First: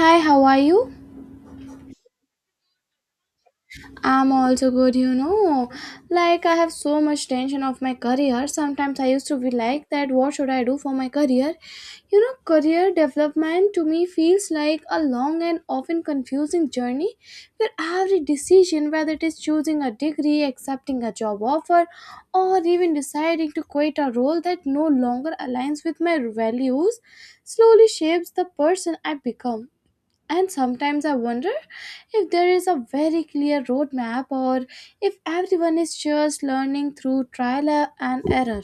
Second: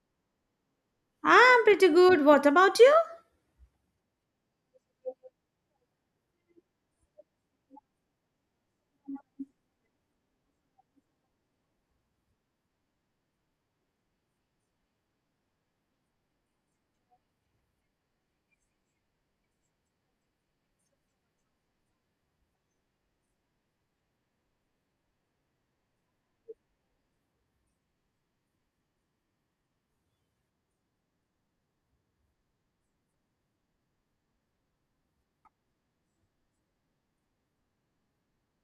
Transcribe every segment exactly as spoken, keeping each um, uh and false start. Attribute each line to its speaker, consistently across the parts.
Speaker 1: Hi, how are you?
Speaker 2: I'm pretty good. What about you?
Speaker 1: I'm also good, you know. Like I have so much tension of my career. Sometimes I used to be like that, what should I do for my career? You know, career development to me feels like a long and often confusing journey where every decision, whether it is choosing a degree, accepting a job offer, or even deciding to quit a role that no longer aligns with my values, slowly shapes the person I become. And sometimes I wonder if there is a very clear roadmap or if everyone is just learning through trial and error.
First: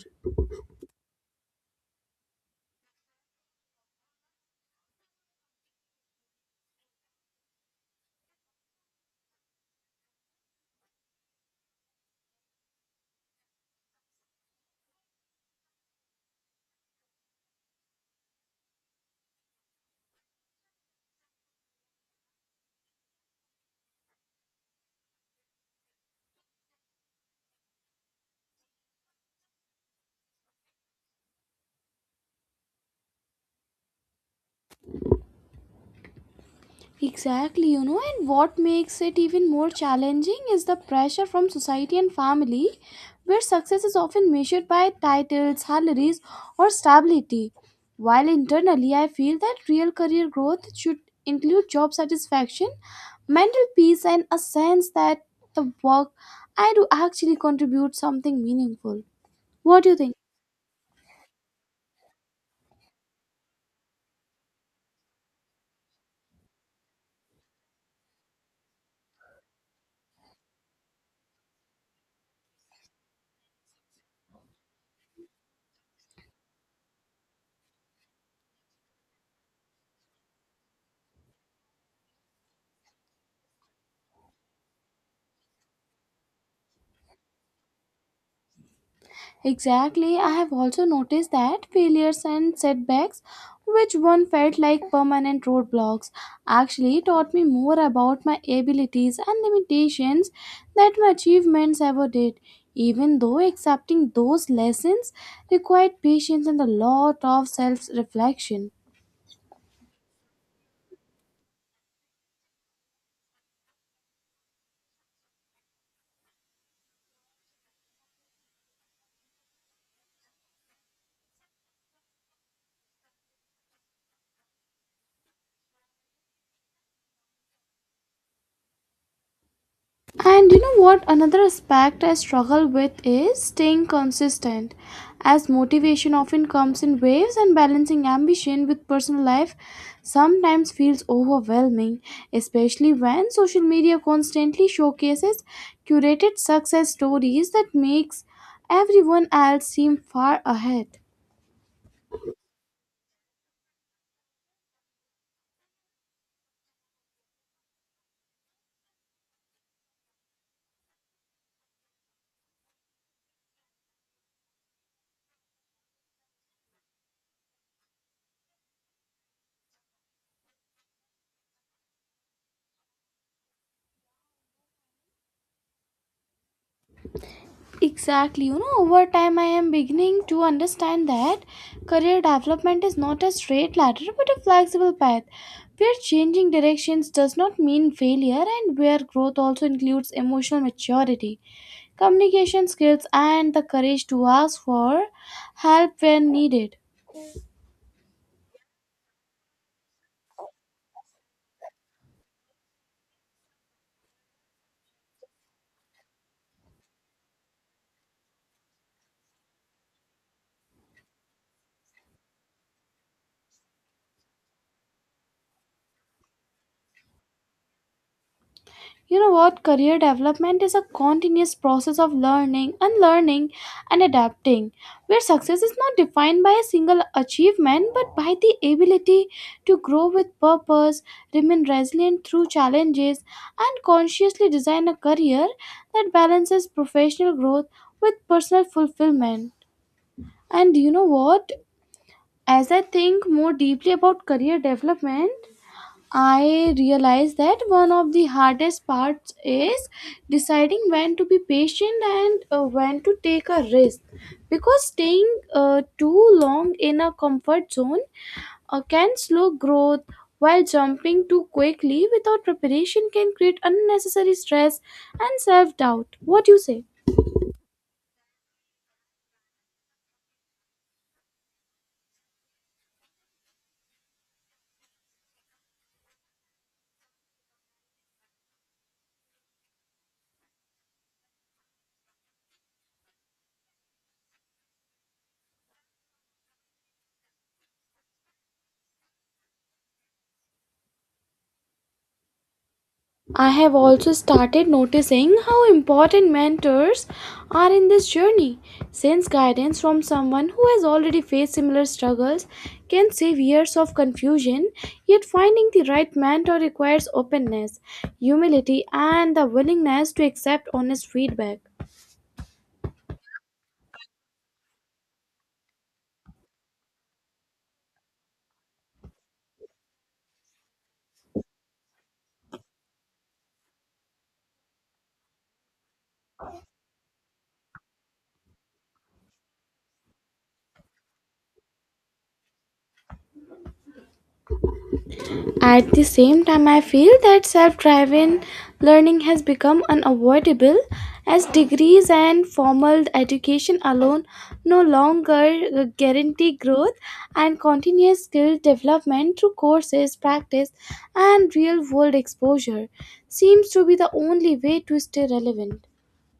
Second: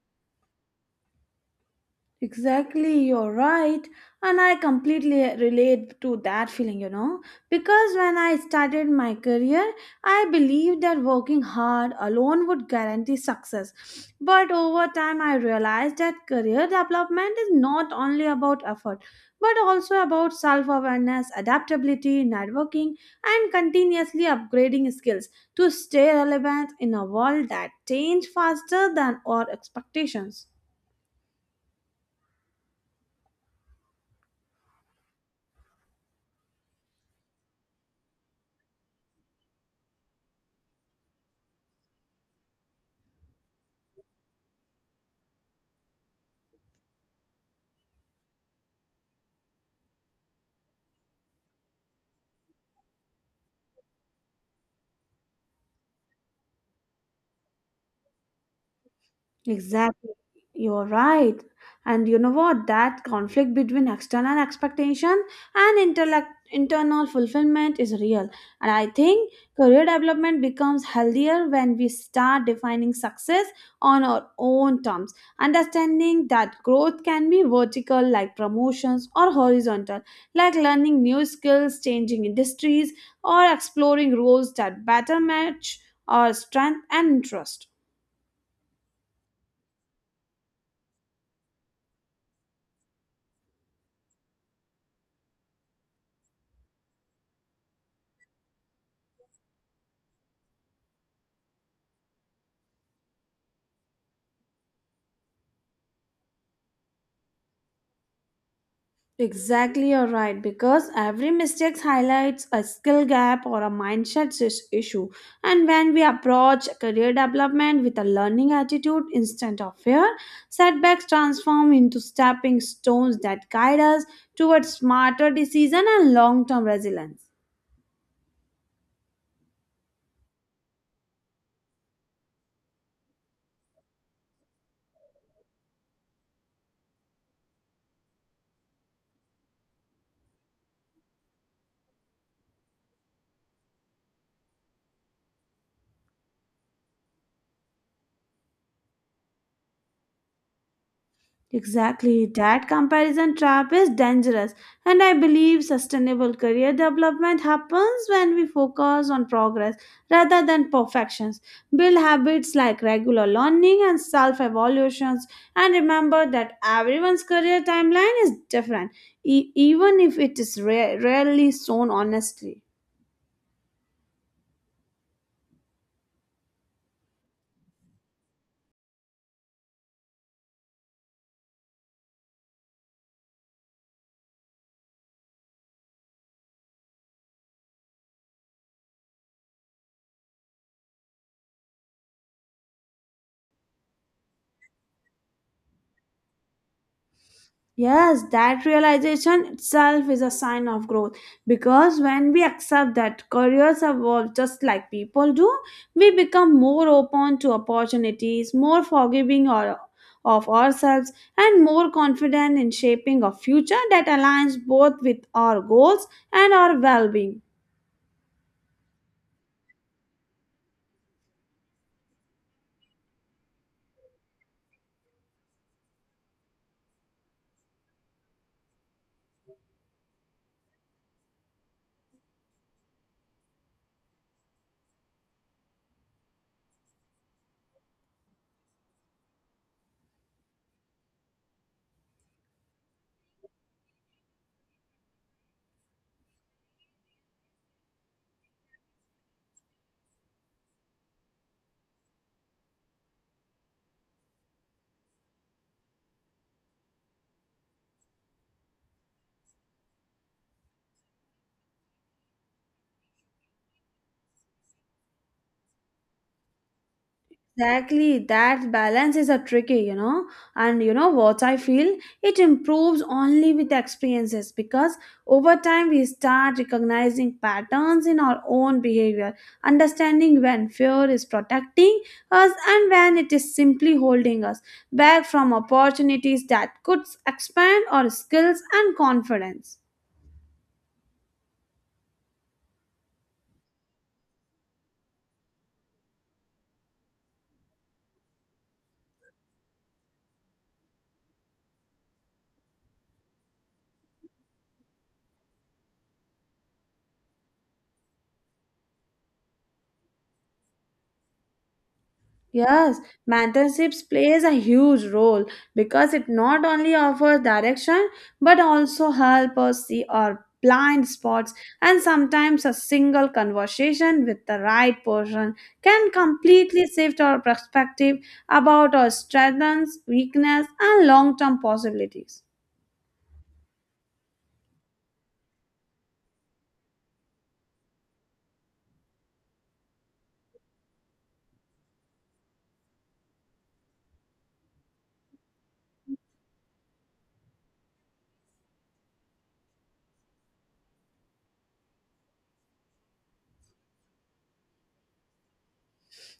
Speaker 2: Exactly, you're right. And I completely uh, relate to that feeling, you know, because when I started my career, I believed that working hard alone would guarantee success. But over time, I realized that career development is not only about effort, but also about self awareness, adaptability, networking, and continuously upgrading skills to stay relevant in a world that changes faster than our expectations.
Speaker 1: Exactly, you know, and what makes it even more challenging is the pressure from society and family, where success is often measured by titles, salaries, or stability. While internally, I feel that real career growth should include job satisfaction, mental peace, and a sense that the work I do actually contributes something meaningful. What do you
Speaker 2: Exactly.
Speaker 1: think?
Speaker 2: You're right. And you know what? That conflict between external expectation and intellect, internal fulfillment is real. And I think career development becomes healthier when we start defining success on our own terms, understanding that growth can be vertical, like promotions, or horizontal, like learning new skills, changing industries, or exploring roles that better match our strength and interest.
Speaker 1: Exactly. I have also noticed that failures and setbacks, which one felt like permanent roadblocks, actually taught me more about my abilities and limitations than my achievements ever did. Even though accepting those lessons required patience and a lot of self reflection.
Speaker 2: Exactly, you're right. Because every mistake highlights a skill gap or a mindset is- issue. And when we approach career development with a learning attitude instead of fear, setbacks transform into stepping stones that guide us towards smarter decision and long-term resilience.
Speaker 1: And you know what? Another aspect I struggle with is staying consistent, as motivation often comes in waves and balancing ambition with personal life sometimes feels overwhelming, especially when social media constantly showcases curated success stories that makes everyone else seem far ahead.
Speaker 2: Exactly. That comparison trap is dangerous, and I believe sustainable career development happens when we focus on progress rather than perfections. Build habits like regular learning and self evaluations, and remember that everyone's career timeline is different, e- even if it is ra- rarely shown honestly.
Speaker 1: Exactly. You know, over time, I am beginning to understand that career development is not a straight ladder but a flexible path where changing directions does not mean failure and where growth also includes emotional maturity, communication skills, and the courage to ask for help when needed.
Speaker 2: Yes, that realization itself is a sign of growth because when we accept that careers evolve just like people do, we become more open to opportunities, more forgiving or, of ourselves, and more confident in shaping a future that aligns both with our goals and our well being.
Speaker 1: You know what? Career development is a continuous process of learning, unlearning, and adapting, where success is not defined by a single achievement but by the ability to grow with purpose, remain resilient through challenges, and consciously design a career that balances professional growth with personal fulfillment. And you know what? As I think more deeply about career development, I realize that one of the hardest parts is deciding when to be patient and uh, when to take a risk because staying uh, too long in a comfort zone uh, can slow growth while jumping too quickly without preparation can create unnecessary stress and self doubt. What do you say?
Speaker 2: Exactly, that balance is a tricky, you know. And you know what I feel? It improves only with the experiences because over time we start recognizing patterns in our own behavior, understanding when fear is protecting us and when it is simply holding us back from opportunities that could expand our skills and confidence.
Speaker 1: I have also started noticing how important mentors are in this journey, since guidance from someone who has already faced similar struggles can save years of confusion. Yet, finding the right mentor requires openness, humility, and the willingness to accept honest feedback.
Speaker 2: Yes, mentorships plays a huge role because it not only offers direction but also help us see our blind spots and sometimes a single conversation with the right person can completely shift our perspective about our strengths, weakness and long-term possibilities.
Speaker 1: At the same time, I feel that self driven learning has become unavoidable as degrees and formal education alone no longer guarantee growth and continuous skill development through courses, practice, and real world exposure seems to be the only way to stay relevant.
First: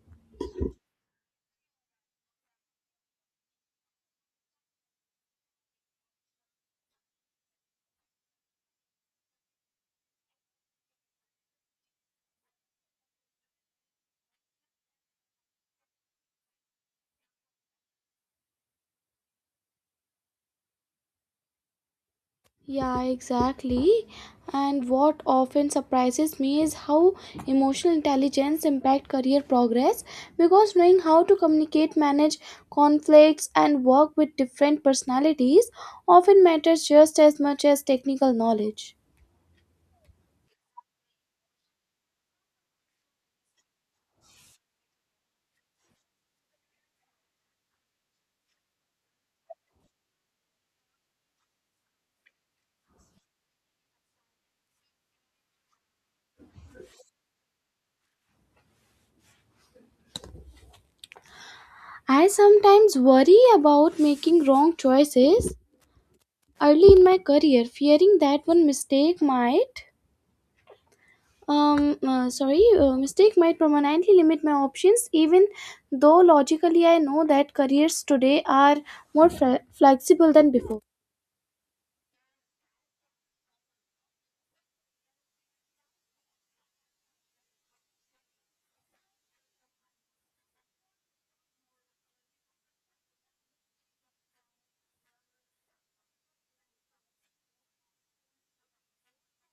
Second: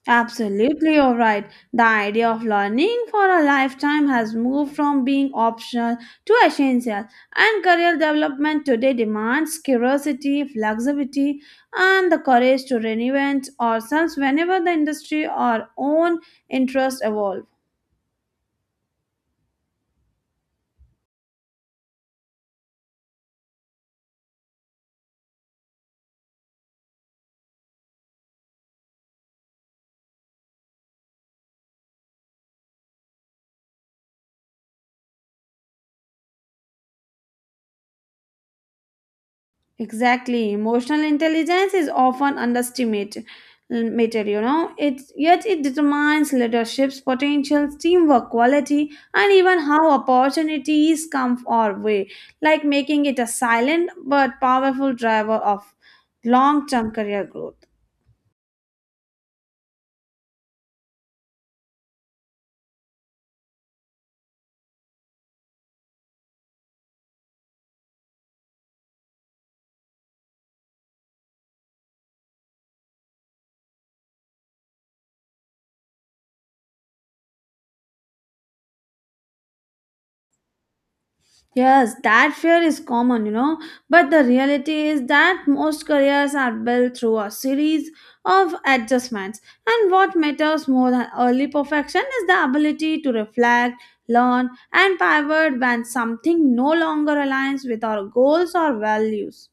Speaker 2: Absolutely, you're right. The idea of learning for a lifetime has moved from being optional to essential, and career development today demands curiosity, flexibility, and the courage to reinvent ourselves whenever the industry or own interests evolve.
Speaker 1: Yeah, exactly. And what often surprises me is how emotional intelligence impact career progress because knowing how to communicate, manage conflicts and work with different personalities often matters just as much as technical knowledge.
Speaker 2: Exactly. Emotional intelligence is often underestimated, mated, you know. It yet it determines leadership's potential, teamwork quality, and even how opportunities come our way, like making it a silent but powerful driver of long-term career growth.
Speaker 1: I sometimes worry about making wrong choices early in my career, fearing that one mistake might Um, uh, sorry, uh, mistake might permanently limit my options, even though logically I know that careers today are more fle- flexible than before.
Speaker 2: Yes, that fear is common, you know, but the reality is that most careers are built through a series of adjustments. And what matters more than early perfection is the ability to reflect, learn, and pivot when something no longer aligns with our goals or values.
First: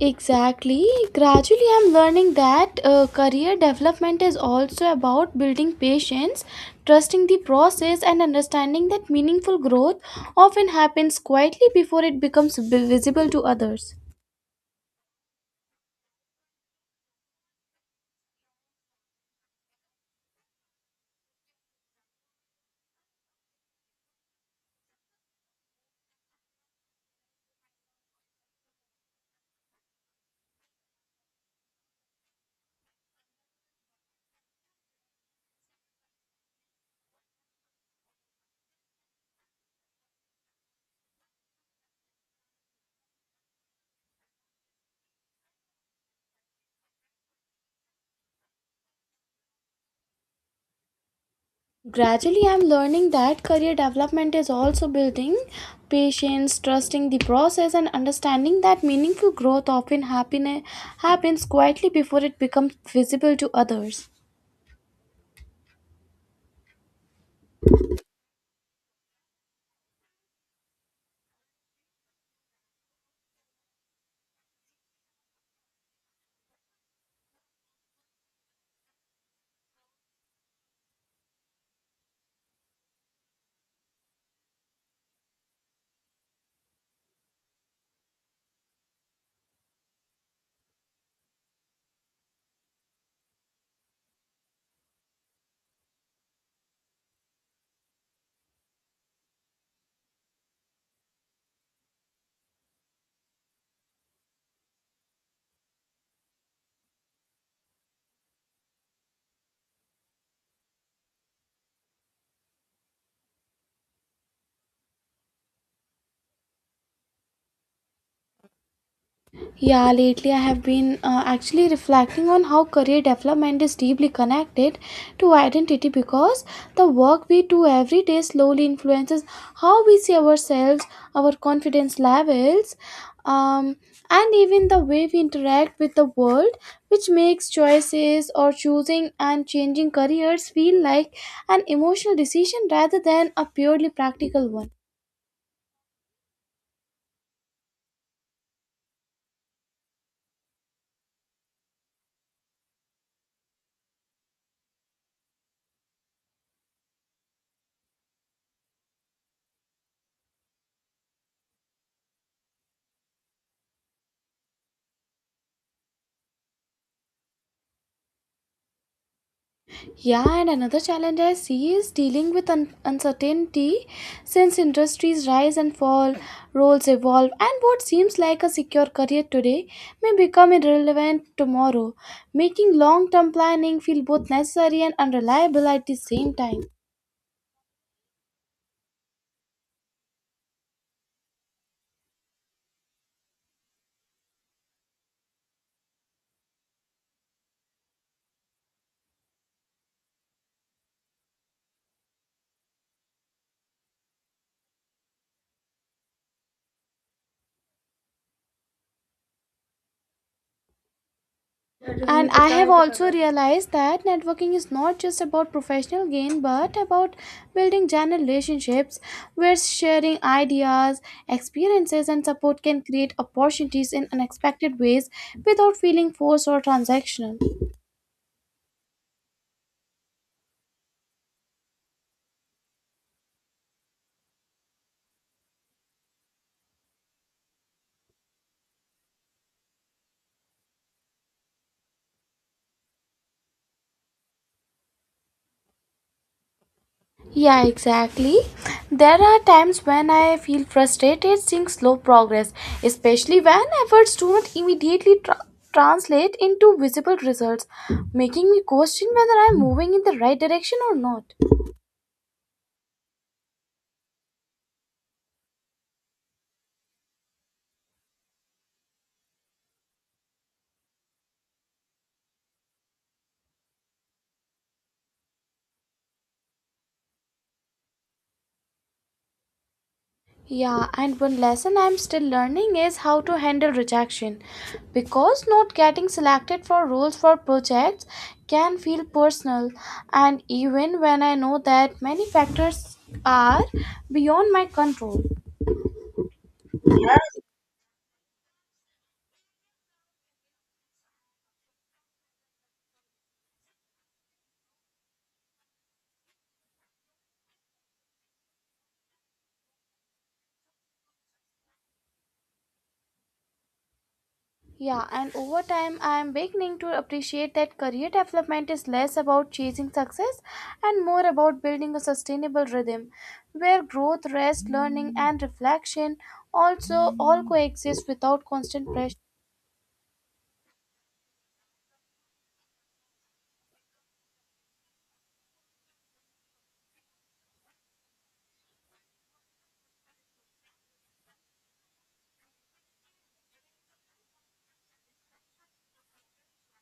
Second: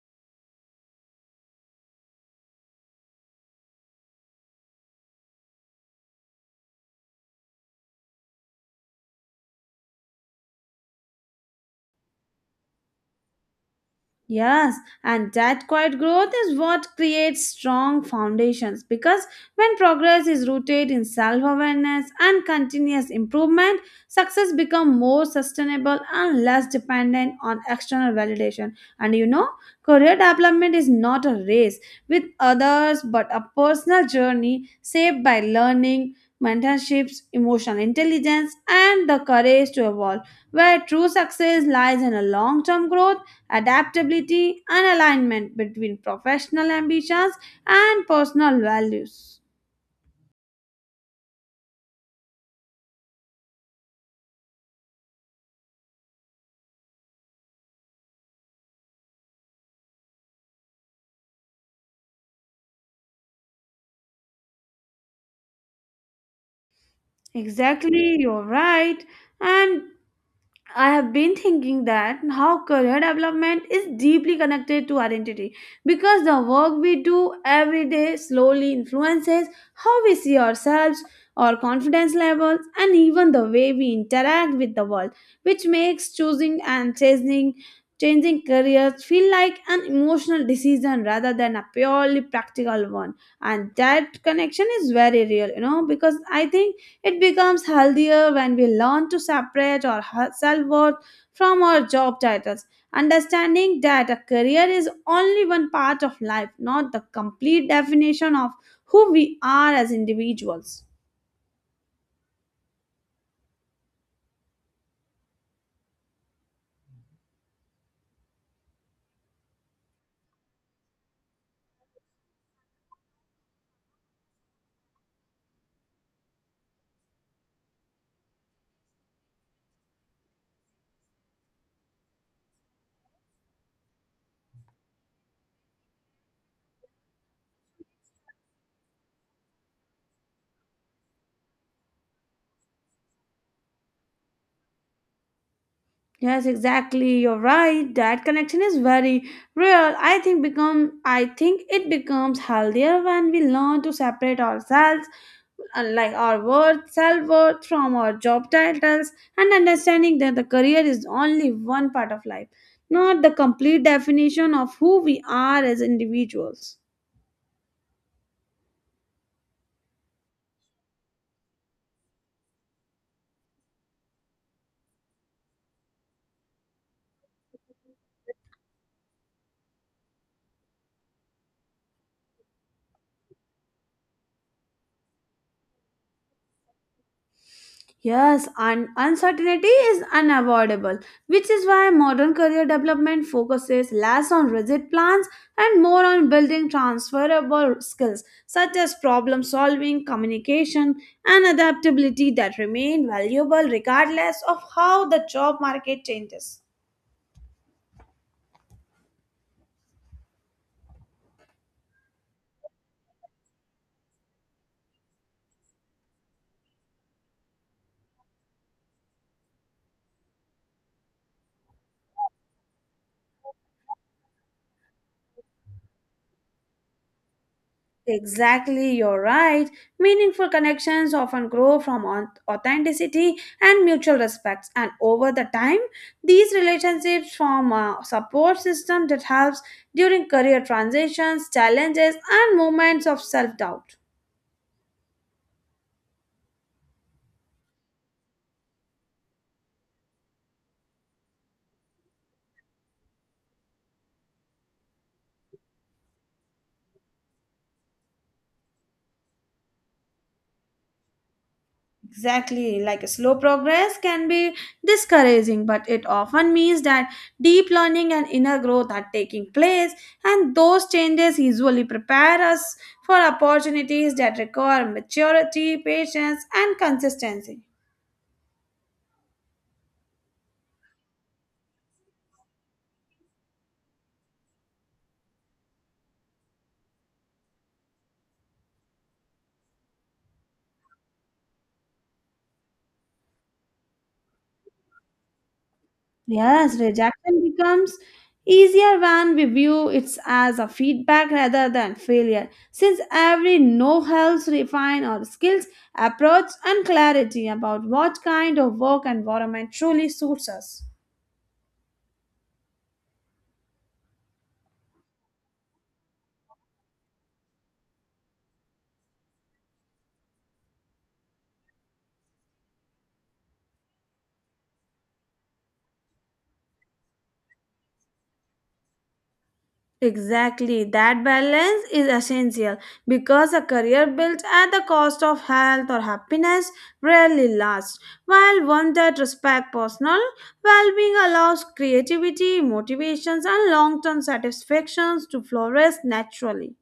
Speaker 1: Exactly. Gradually, I'm learning that uh, career development is also about building patience, trusting the process, and understanding that meaningful growth often happens quietly before it becomes vi- visible to others.
Speaker 2: Yes, and that quiet growth is what creates strong foundations because when progress is rooted in self awareness and continuous improvement, success becomes more sustainable and less dependent on external validation. And you know, career development is not a race with others but a personal journey shaped by learning, mentorships, emotional intelligence, and the courage to evolve, where true success lies in a long term growth adaptability, and alignment between professional ambitions and personal values.
Speaker 1: Gradually, I'm learning that career development is also building patience, trusting the process, and understanding that meaningful growth often happen- happens quietly before it becomes visible to others.
Speaker 2: Exactly, you're right. And I have been thinking that how career development is deeply connected to identity because the work we do every day slowly influences how we see ourselves, our confidence levels, and even the way we interact with the world, which makes choosing and changing changing careers feel like an emotional decision rather than a purely practical one. And that connection is very real, you know, because I think it becomes healthier when we learn to separate our self worth from our job titles, understanding that a career is only one part of life, not the complete definition of who we are as individuals.
Speaker 1: Yeah, lately I have been uh, actually reflecting on how career development is deeply connected to identity because the work we do every day slowly influences how we see ourselves, our confidence levels, um, and even the way we interact with the world, which makes choices or choosing and changing careers feel like an emotional decision rather than a purely practical one.
Speaker 2: Yes, exactly. You're right. That connection is very real. I think become I think it becomes healthier when we learn to separate ourselves, uh, like our worth, self-worth from our job titles, and understanding that the career is only one part of life, not the complete definition of who we are as individuals.
Speaker 1: Yeah, and another challenge I see is dealing with un- uncertainty since industries rise and fall, roles evolve, and what seems like a secure career today may become irrelevant tomorrow, making long term planning feel both necessary and unreliable at the same time.
Speaker 2: Yes, and uncertainty is unavoidable, which is why modern career development focuses less on rigid plans and more on building transferable skills such as problem solving, communication, and adaptability that remain valuable regardless of how the job market changes.
Speaker 1: And I have also realized that networking is not just about professional gain but about building genuine relationships where sharing ideas, experiences, and support can create opportunities in unexpected ways without feeling forced or transactional.
Speaker 2: Exactly, you're right. Meaningful connections often grow from au- authenticity and mutual respects, and over the time, these relationships form a support system that helps during career transitions, challenges, and moments of self doubt.
Speaker 1: Yeah, exactly. There are times when I feel frustrated seeing slow progress, especially when efforts do not immediately tra- translate into visible results, making me question whether I am moving in the right direction or not.
Speaker 2: Exactly, like slow progress can be discouraging, but it often means that deep learning and inner growth are taking place, and those changes usually prepare us for opportunities that require maturity, patience, and consistency.
Speaker 1: Yeah, and one lesson I'm still learning is how to handle rejection because not getting selected for roles for projects can feel personal, and even when I know that many factors are beyond my control.
Speaker 2: Yes, rejection becomes easier when we view it as a feedback rather than failure, since every no helps refine our skills, approach, and clarity about what kind of work environment truly suits us.
Speaker 1: Yeah, and over time, I am beginning to appreciate that career development is less about chasing success and more about building a sustainable rhythm where growth, rest, learning, and reflection also all coexist without constant pressure.
Speaker 2: Exactly. That balance is essential because a career built at the cost of health or happiness rarely lasts, while one that respects personal well being allows creativity, motivations, and long term satisfactions to flourish naturally.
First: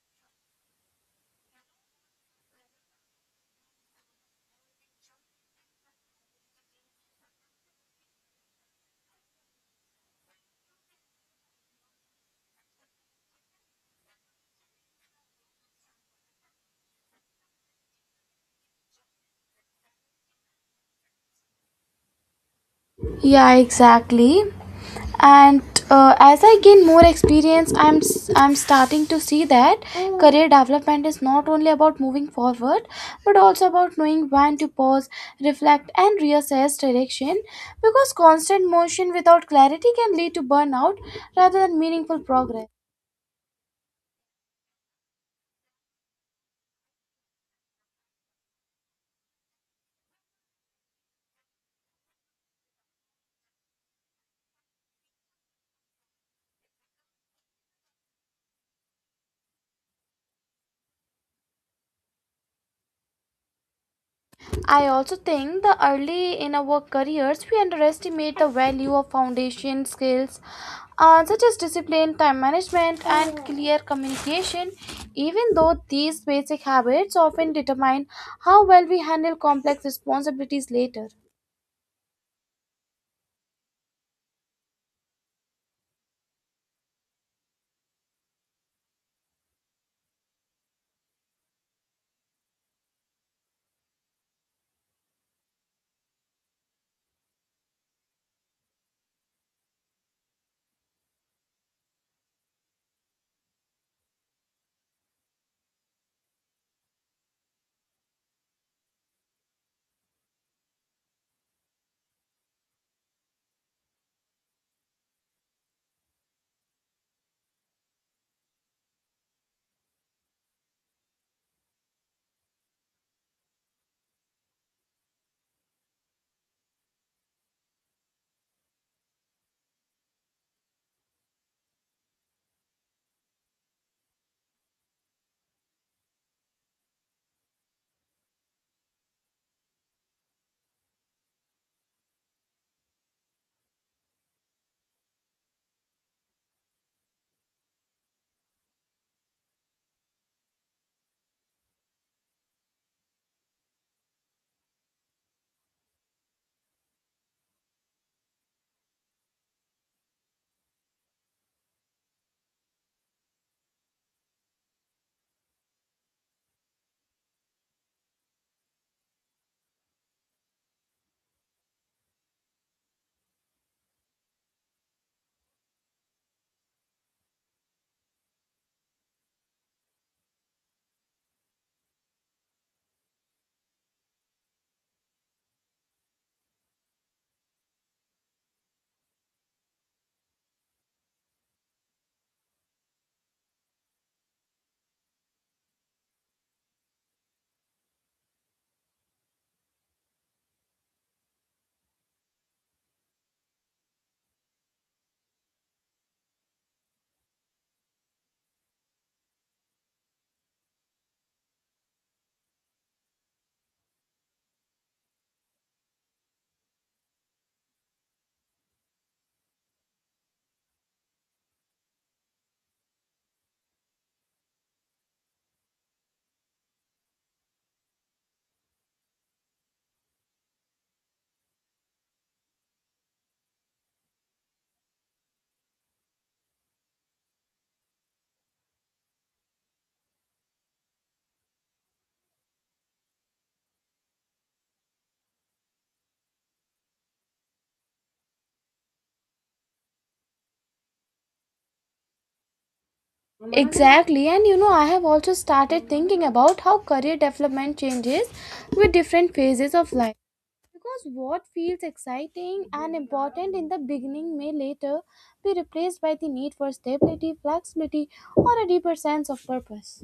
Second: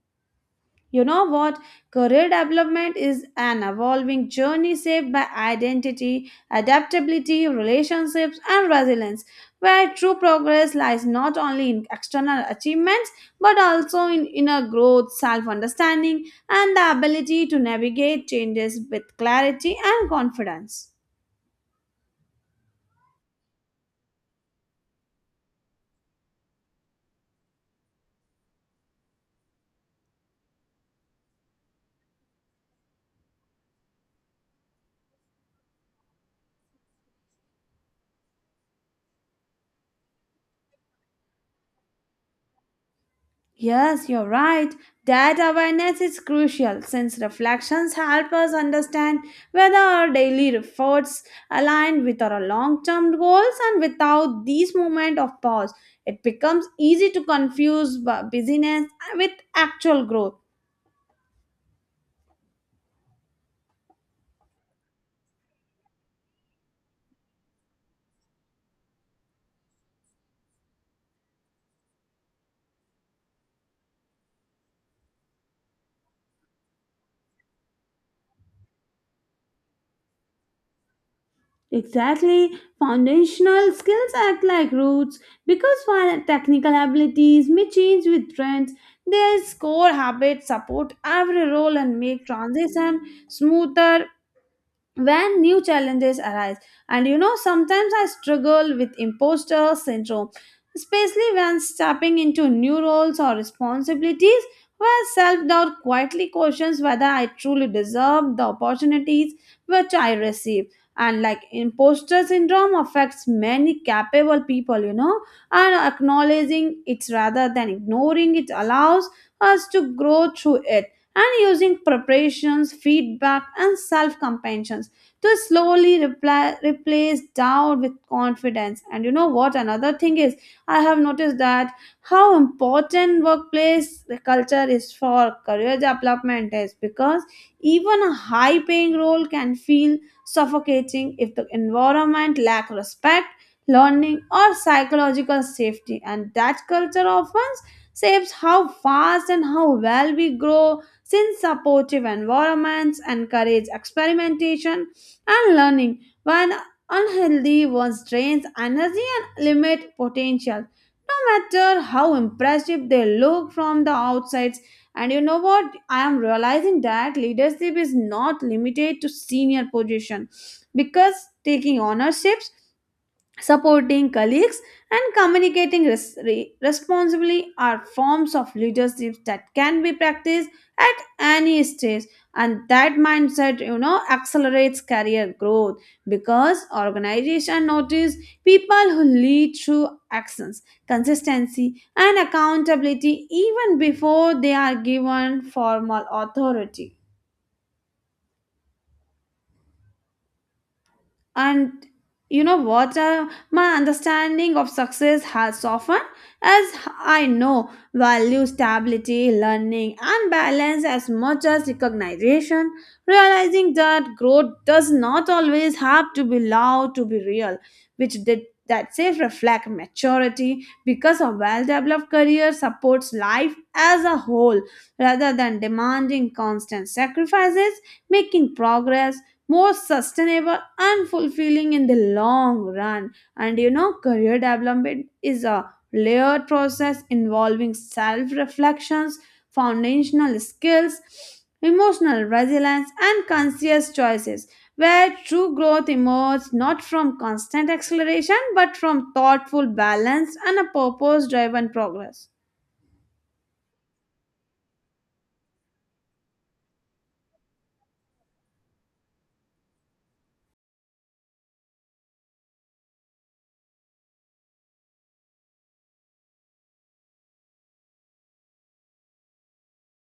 Speaker 2: You know what? Career development is an evolving journey shaped by identity, adaptability, relationships, and resilience, where true progress lies not only in external achievements but also in inner growth, self understanding, and the ability to navigate changes with clarity and confidence.
Speaker 1: Yeah, exactly. And uh, as I gain more experience, I'm s- I'm starting to see that career development is not only about moving forward, but also about knowing when to pause, reflect, and reassess direction. Because constant motion without clarity can lead to burnout rather than meaningful progress.
Speaker 2: Yes, you're right. That awareness is crucial since reflections help us understand whether our daily efforts align with our long term goals, and without these moments of pause, it becomes easy to confuse bu- busyness with actual growth.
Speaker 1: I also think the early in our careers we underestimate the value of foundation skills uh, such as discipline, time management, and clear communication, even though these basic habits often determine how well we handle complex responsibilities later.
Speaker 2: Exactly. Foundational skills act like roots because while technical abilities may change with trends, their core habits support every role and make transition smoother when new challenges arise. And you know, sometimes I struggle with imposter syndrome, especially when stepping into new roles or responsibilities where self doubt quietly questions whether I truly deserve the opportunities which I receive. And like imposter syndrome affects many capable people, you know, and acknowledging it rather than ignoring it allows us to grow through it and using preparations, feedback, and self compassion to slowly reply, replace doubt with confidence. And you know what? Another thing is, I have noticed that how important workplace culture is for career development is because even a high paying role can feel suffocating if the environment lack respect learning or psychological safety. And that culture often shapes how fast and how well we grow since supportive environments encourage experimentation and learning when unhealthy ones drains energy and limit potential no matter how impressive they look from the outsides. And you know what? I am realizing that leadership is not limited to senior position because taking ownerships, supporting colleagues, and communicating res- re- responsibly are forms of leadership that can be practiced at any stage. And that mindset, you know, accelerates career growth because organization notice people who lead through actions, consistency, and accountability even before they are given formal authority. And you know what, uh, my understanding of success has softened as I know value stability learning and balance as much as recognition, realizing that growth does not always have to be loud to be real, which did that says reflect maturity because a well-developed career supports life as a whole rather than demanding constant sacrifices, making progress more sustainable and fulfilling in the long run. And you know, career development is a layered process involving self reflections, foundational skills, emotional resilience, and conscious choices, where true growth emerges not from constant acceleration but from thoughtful balance and a purpose driven progress.
Speaker 1: Exactly, and you know, I have also started thinking about how career development changes with different phases of life. Because what feels exciting and important in the beginning may later be replaced by the need for stability, flexibility, or a deeper sense of purpose.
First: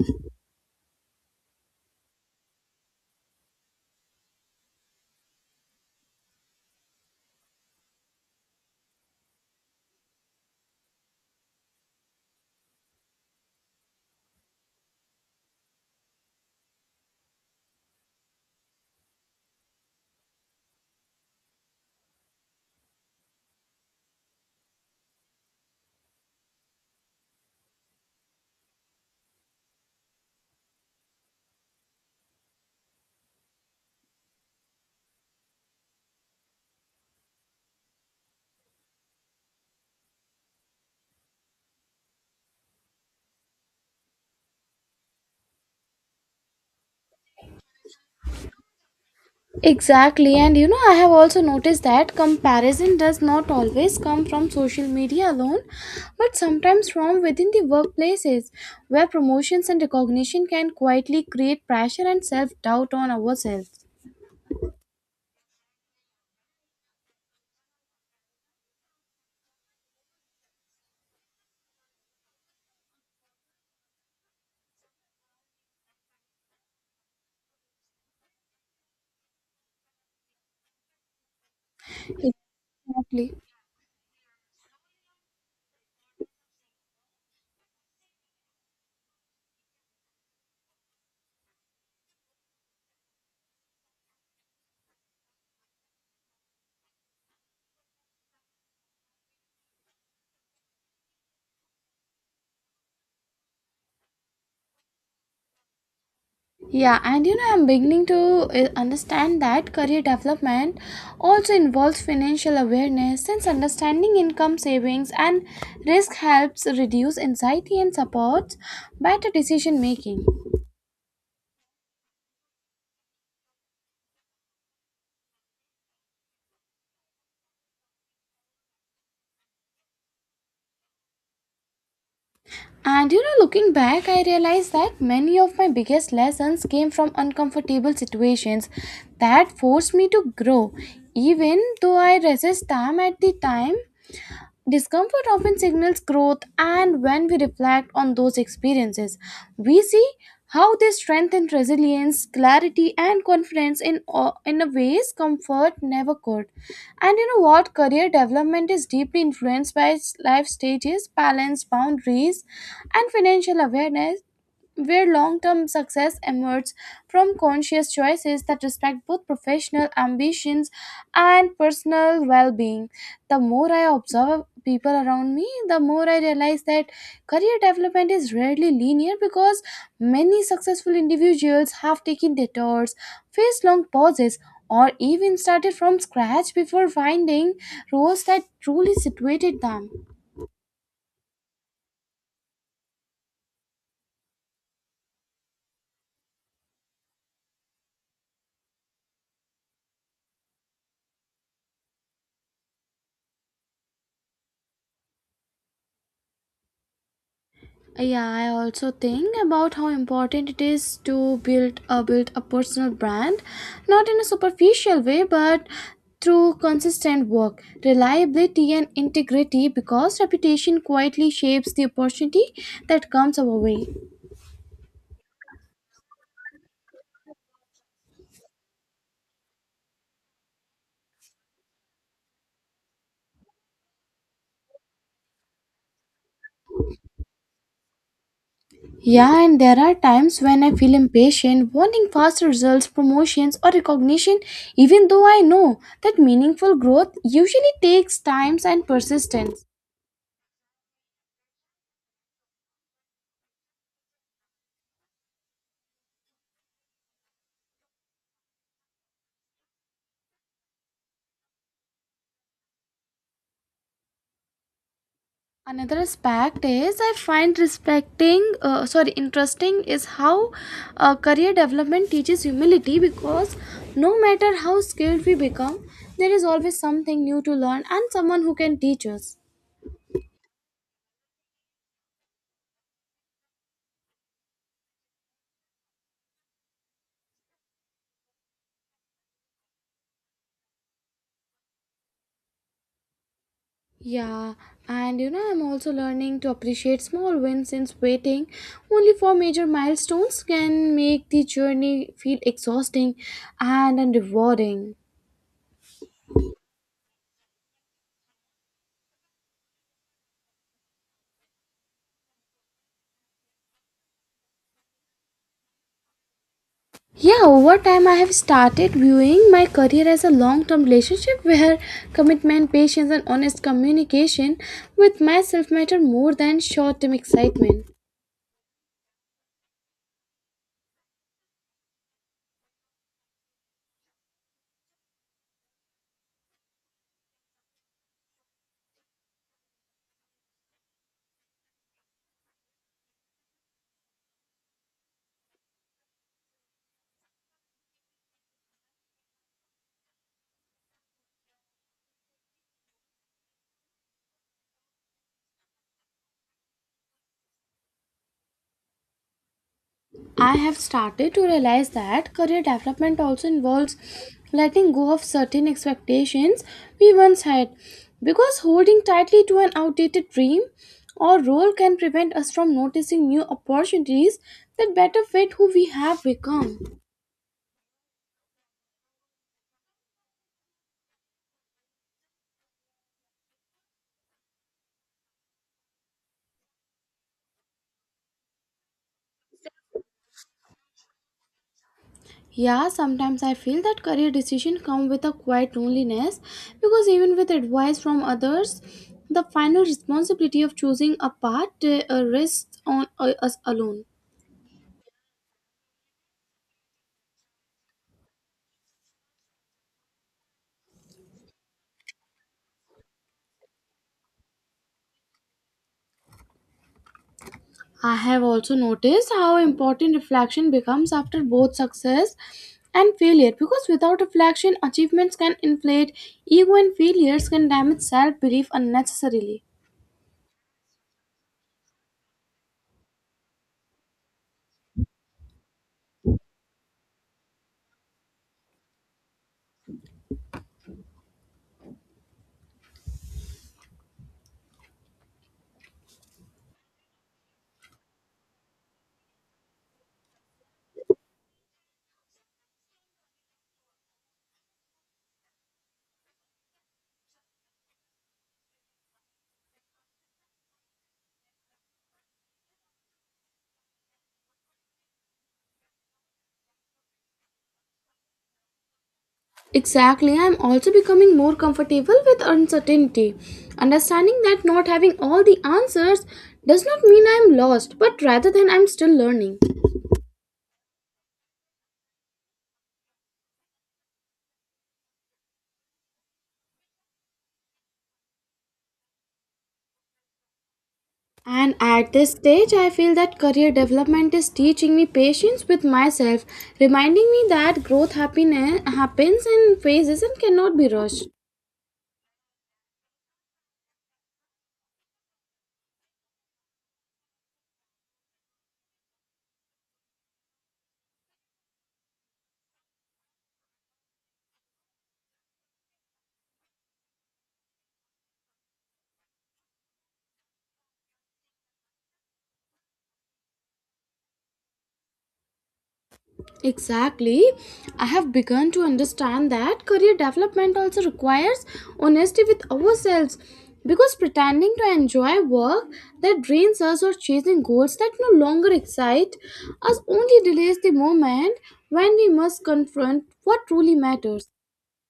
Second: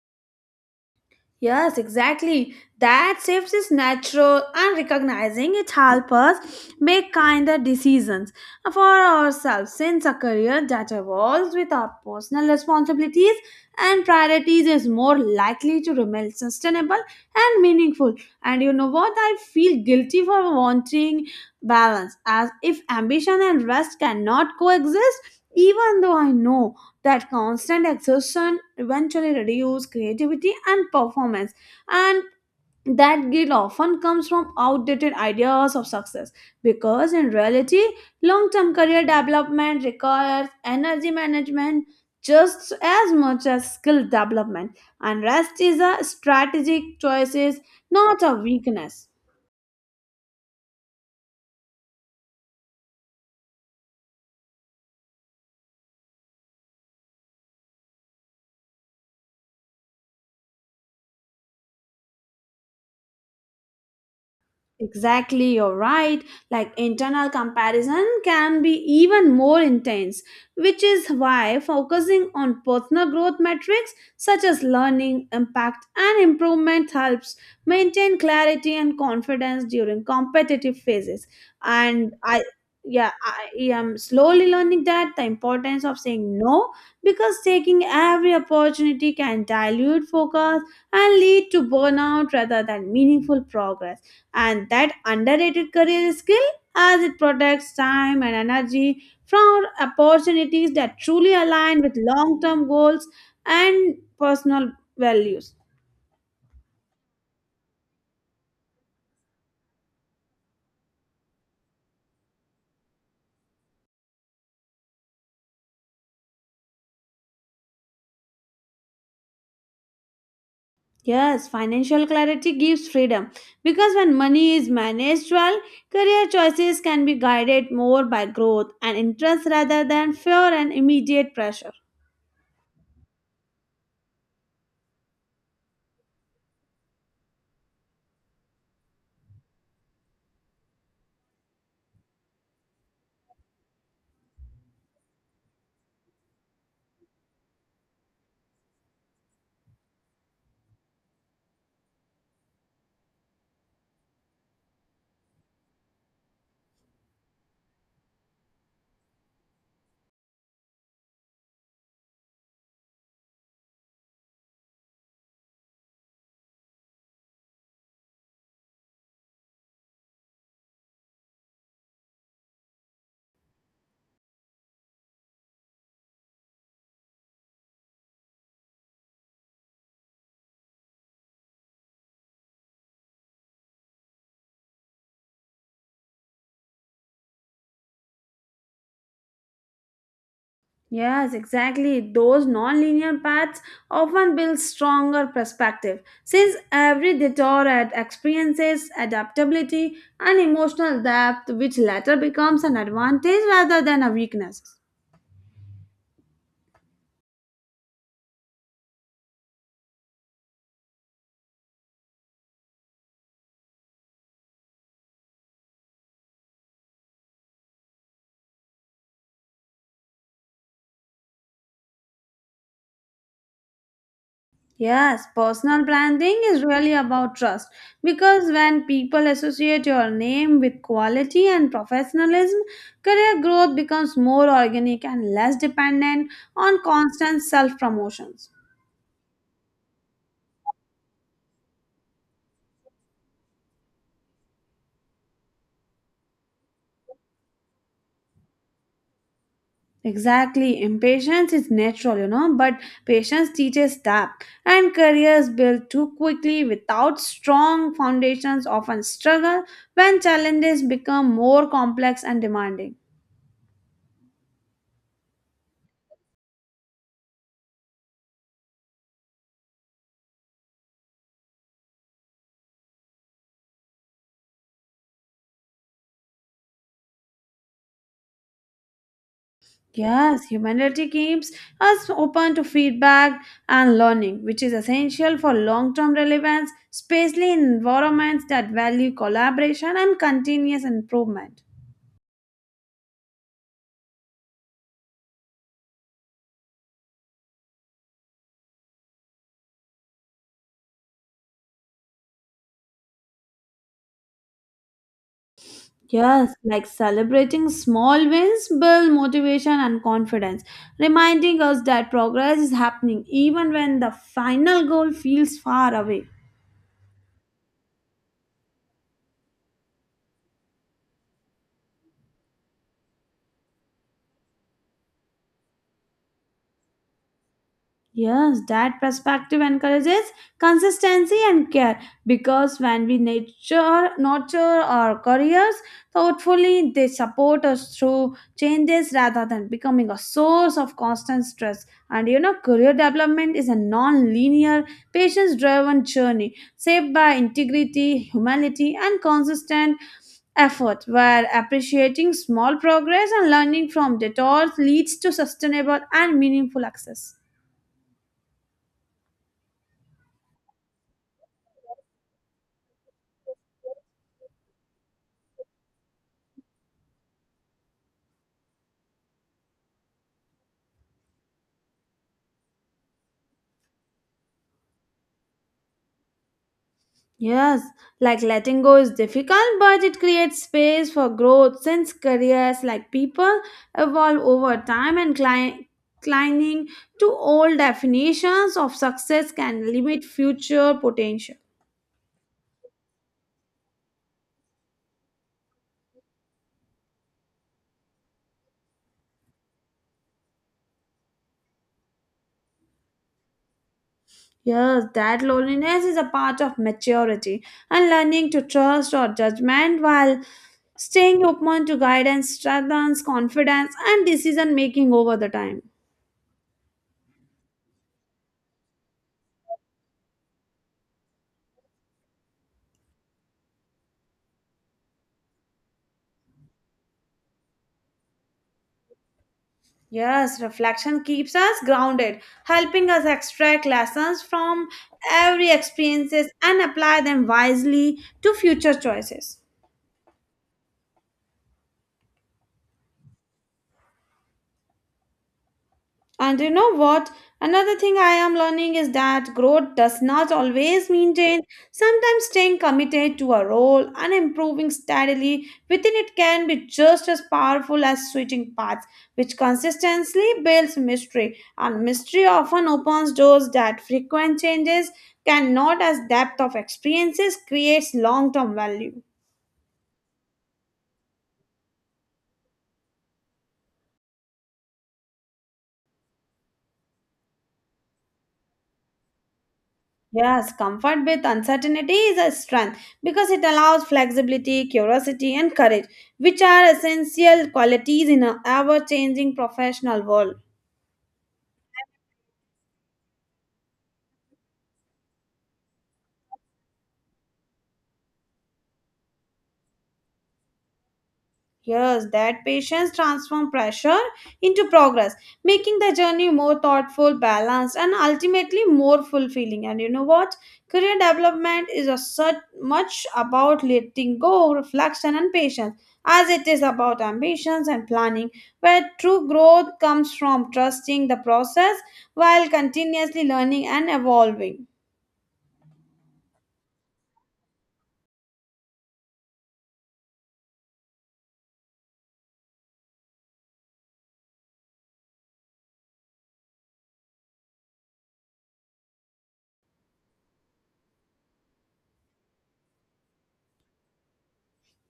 Speaker 2: Yes, exactly. That shifts is natural and recognizing it helps us make kinder decisions for ourselves since a career that evolves with our personal responsibilities and priorities is more likely to remain sustainable and meaningful. And you know what? I feel guilty for wanting balance as if ambition and rest cannot coexist even though I know that constant exertion eventually reduces creativity and performance. And that guilt often comes from outdated ideas of success because in reality long-term career development requires energy management just as much as skill development, and rest is a strategic choice, not a weakness.
Speaker 1: Exactly, and you know, I have also noticed that comparison does not always come from social media alone, but sometimes from within the workplaces where promotions and recognition can quietly create pressure and self doubt on ourselves.
Speaker 2: Exactly, you're right. Like internal comparison can be even more intense, which is why focusing on personal growth metrics such as learning, impact, and improvement helps maintain clarity and confidence during competitive phases. And I yeah,
Speaker 1: Exactly.
Speaker 2: I am slowly learning that the importance of saying no because taking every opportunity can dilute focus and lead to burnout rather than meaningful progress, and that underrated career skill as it protects time and energy from opportunities that truly align with long-term goals and personal values.
Speaker 1: Yeah, and you know, I'm beginning to uh, understand that career development also involves financial awareness since understanding income savings and risk helps reduce anxiety and supports better decision making.
Speaker 2: Yes, financial clarity gives freedom because when money is managed well, career choices can be guided more by growth and interest rather than fear and immediate pressure.
Speaker 1: And you know, looking back, I realized that many of my biggest lessons came from uncomfortable situations that forced me to grow, even though I resist them at the time. Discomfort often signals growth, and when we reflect on those experiences, we see how they strengthen resilience, clarity, and confidence in, o- in a ways comfort never could. And you know what? Career development is deeply influenced by its life stages, balance, boundaries, and financial awareness where long term success emerges from conscious choices that respect both professional ambitions and personal well being. The more I observe people around me, the more I realize that career development is rarely linear because many successful individuals have taken detours, faced long pauses, or even started from scratch before finding roles that truly situated them.
Speaker 2: Yes, exactly. Those nonlinear paths often build stronger perspective since every detour ad- experiences adaptability and emotional depth, which later becomes an advantage rather than a weakness.
Speaker 1: Yeah, I also think about how important it is to build a build a personal brand, not in a superficial way, but through consistent work, reliability, and integrity, because reputation quietly shapes the opportunity that comes our way.
Speaker 2: Yes, personal branding is really about trust because when people associate your name with quality and professionalism, career growth becomes more organic and less dependent on constant self promotions.
Speaker 1: Yeah, and there are times when I feel impatient, wanting fast results, promotions, or recognition, even though I know that meaningful growth usually takes time and persistence.
Speaker 2: Exactly. Impatience is natural, you know, but patience teaches that. And careers built too quickly without strong foundations often struggle when challenges become more complex and demanding.
Speaker 1: Another aspect is I find respecting uh, sorry interesting is how uh, career development teaches humility because no matter how skilled we become there is always something new to learn and someone who can teach us.
Speaker 2: Yes, humanity keeps us open to feedback and learning, which is essential for long term relevance, especially in environments that value collaboration and continuous improvement.
Speaker 1: Yeah, and you know, I'm also learning to appreciate small wins since waiting only for major milestones can make the journey feel exhausting and unrewarding.
Speaker 2: Yes, like celebrating small wins build motivation and confidence, reminding us that progress is happening even when the final goal feels far away.
Speaker 1: Yeah, over time, I have started viewing my career as a long term relationship where commitment, patience, and honest communication with myself matter more than short term excitement.
Speaker 2: Yes, that perspective encourages consistency and care because when we nature, nurture our careers thoughtfully, they support us through changes rather than becoming a source of constant stress. And you know, career development is a non linear, patience driven journey shaped by integrity, humility, and consistent effort, where appreciating small progress and learning from detours leads to sustainable and meaningful access.
Speaker 1: I have started to realize that career development also involves letting go of certain expectations we once had because holding tightly to an outdated dream or role can prevent us from noticing new opportunities that better fit who we have become.
Speaker 2: Yes, like letting go is difficult, but it creates space for growth since careers like people evolve over time and cli- clinging to old definitions of success can limit future potential.
Speaker 1: Yeah, sometimes I feel that career decisions come with a quiet loneliness because even with advice from others, the final responsibility of choosing a path uh, rests on uh, us alone.
Speaker 2: Yes, that loneliness is a part of maturity and learning to trust or judgment while staying open to guidance strengthens confidence and decision making over the time.
Speaker 1: I have also noticed how important reflection becomes after both success and failure because without reflection, achievements can inflate ego and failures can damage self belief unnecessarily.
Speaker 2: Yes, reflection keeps us grounded, helping us extract lessons from every experiences and apply them wisely to future choices. And you know what? Another thing I am learning is that growth does not always mean change. Sometimes staying committed to a role and improving steadily within it can be just as powerful as switching paths, which consistently builds mystery. And mystery often opens doors that frequent changes cannot, as depth of experiences creates long term value.
Speaker 1: Exactly, I am also becoming more comfortable with uncertainty. Understanding that not having all the answers does not mean I am lost, but rather than I am still learning.
Speaker 2: Yes, comfort with uncertainty is a strength because it allows flexibility, curiosity, and courage, which are essential qualities in our ever changing professional world.
Speaker 1: And at this stage, I feel that career development is teaching me patience with myself, reminding me that growth happiness happens in phases and cannot be rushed.
Speaker 2: Yes, that patience transforms pressure into progress, making the journey more thoughtful, balanced, and ultimately more fulfilling. And you know what? Career development is a such much about letting go, reflection, and patience, as it is about ambitions and planning, where true growth comes from trusting the process while continuously learning and evolving.
Speaker 1: Exactly. I have begun to understand that career development also requires honesty with ourselves because pretending to enjoy work that drains us or chasing goals that no longer excite us only delays the moment when we must confront what truly matters.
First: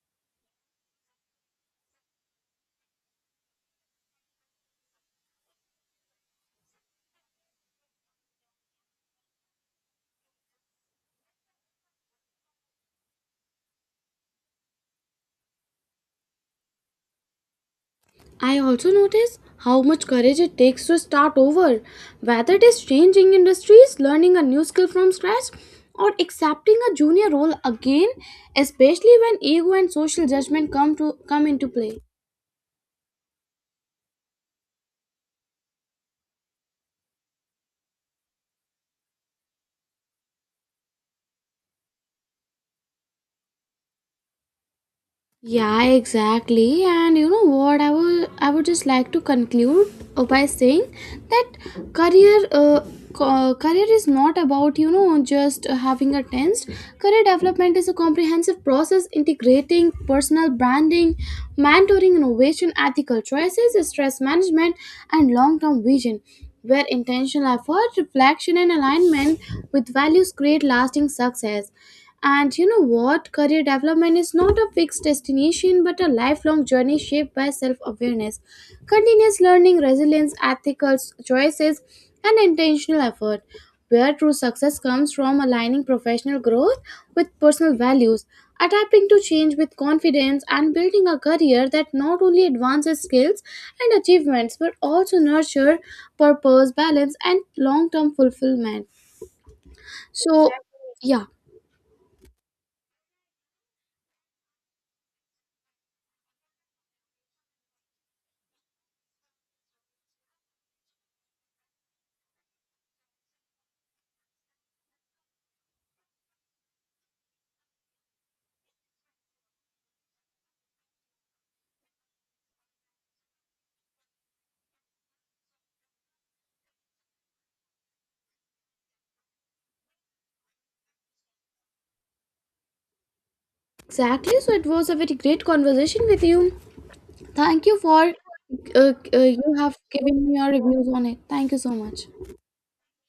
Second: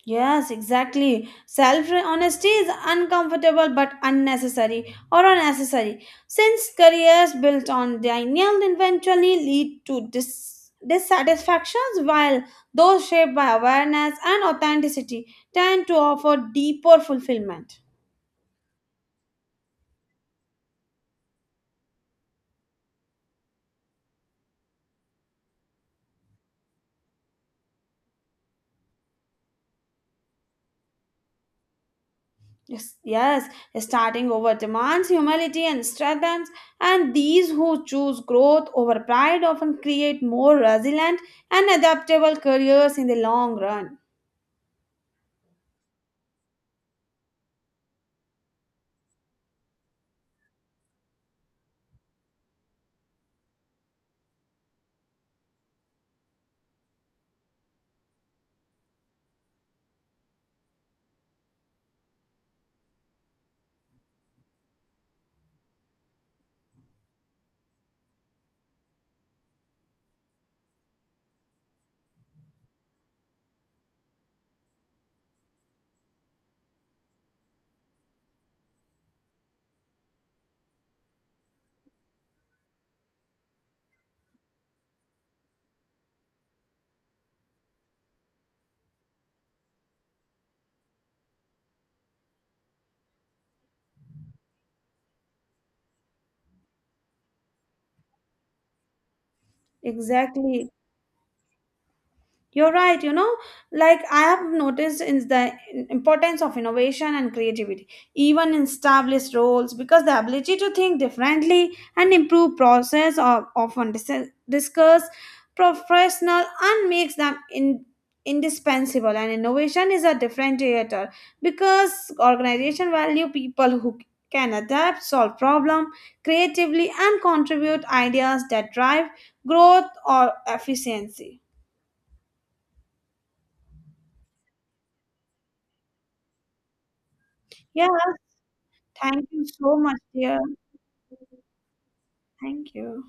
Speaker 2: Yes, exactly. Self honesty is uncomfortable but unnecessary or unnecessary since careers built on denial eventually lead to dis- dissatisfactions, while those shaped by awareness and authenticity tend to offer deeper fulfillment.
Speaker 1: I also notice how much courage it takes to start over, whether it is changing industries, learning a new skill from scratch, or accepting a junior role again, especially when ego and social judgment come to come into play.
Speaker 2: Yes, yes, starting over demands humility and strengthens, and these who choose growth over pride often create more resilient and adaptable careers in the long run.
Speaker 1: Yeah, exactly. And you know what? I would I would just like to conclude uh, by saying that career uh, ca- career is not about you know just uh, having a tense. Career development is a comprehensive process integrating personal branding, mentoring, innovation, ethical choices, stress management, and long term vision. Where intentional effort, reflection, and alignment with values create lasting success. And you know what? Career development is not a fixed destination but a lifelong journey shaped by self awareness, continuous learning, resilience, ethical choices, and intentional effort. Where true success comes from aligning professional growth with personal values, adapting to change with confidence, and building a career that not only advances skills and achievements but also nurture purpose, balance, and long term fulfillment. So,
Speaker 2: Exactly.
Speaker 1: yeah.
Speaker 2: You're right, you know, like I have noticed in the importance of innovation and creativity, even in established roles, because the ability to think differently and improve process are often dis- discussed professional and makes them in- indispensable. And innovation is a differentiator because organization value people who can adapt, solve problem creatively, and contribute ideas that drive growth or efficiency.
Speaker 1: Exactly. So it was a very great conversation with you. Thank you
Speaker 2: Yeah.
Speaker 1: for uh, uh,
Speaker 2: Thank you
Speaker 1: you
Speaker 2: so
Speaker 1: have
Speaker 2: much,
Speaker 1: given
Speaker 2: dear.
Speaker 1: me your reviews on it. Thank you so much.
Speaker 2: Thank you.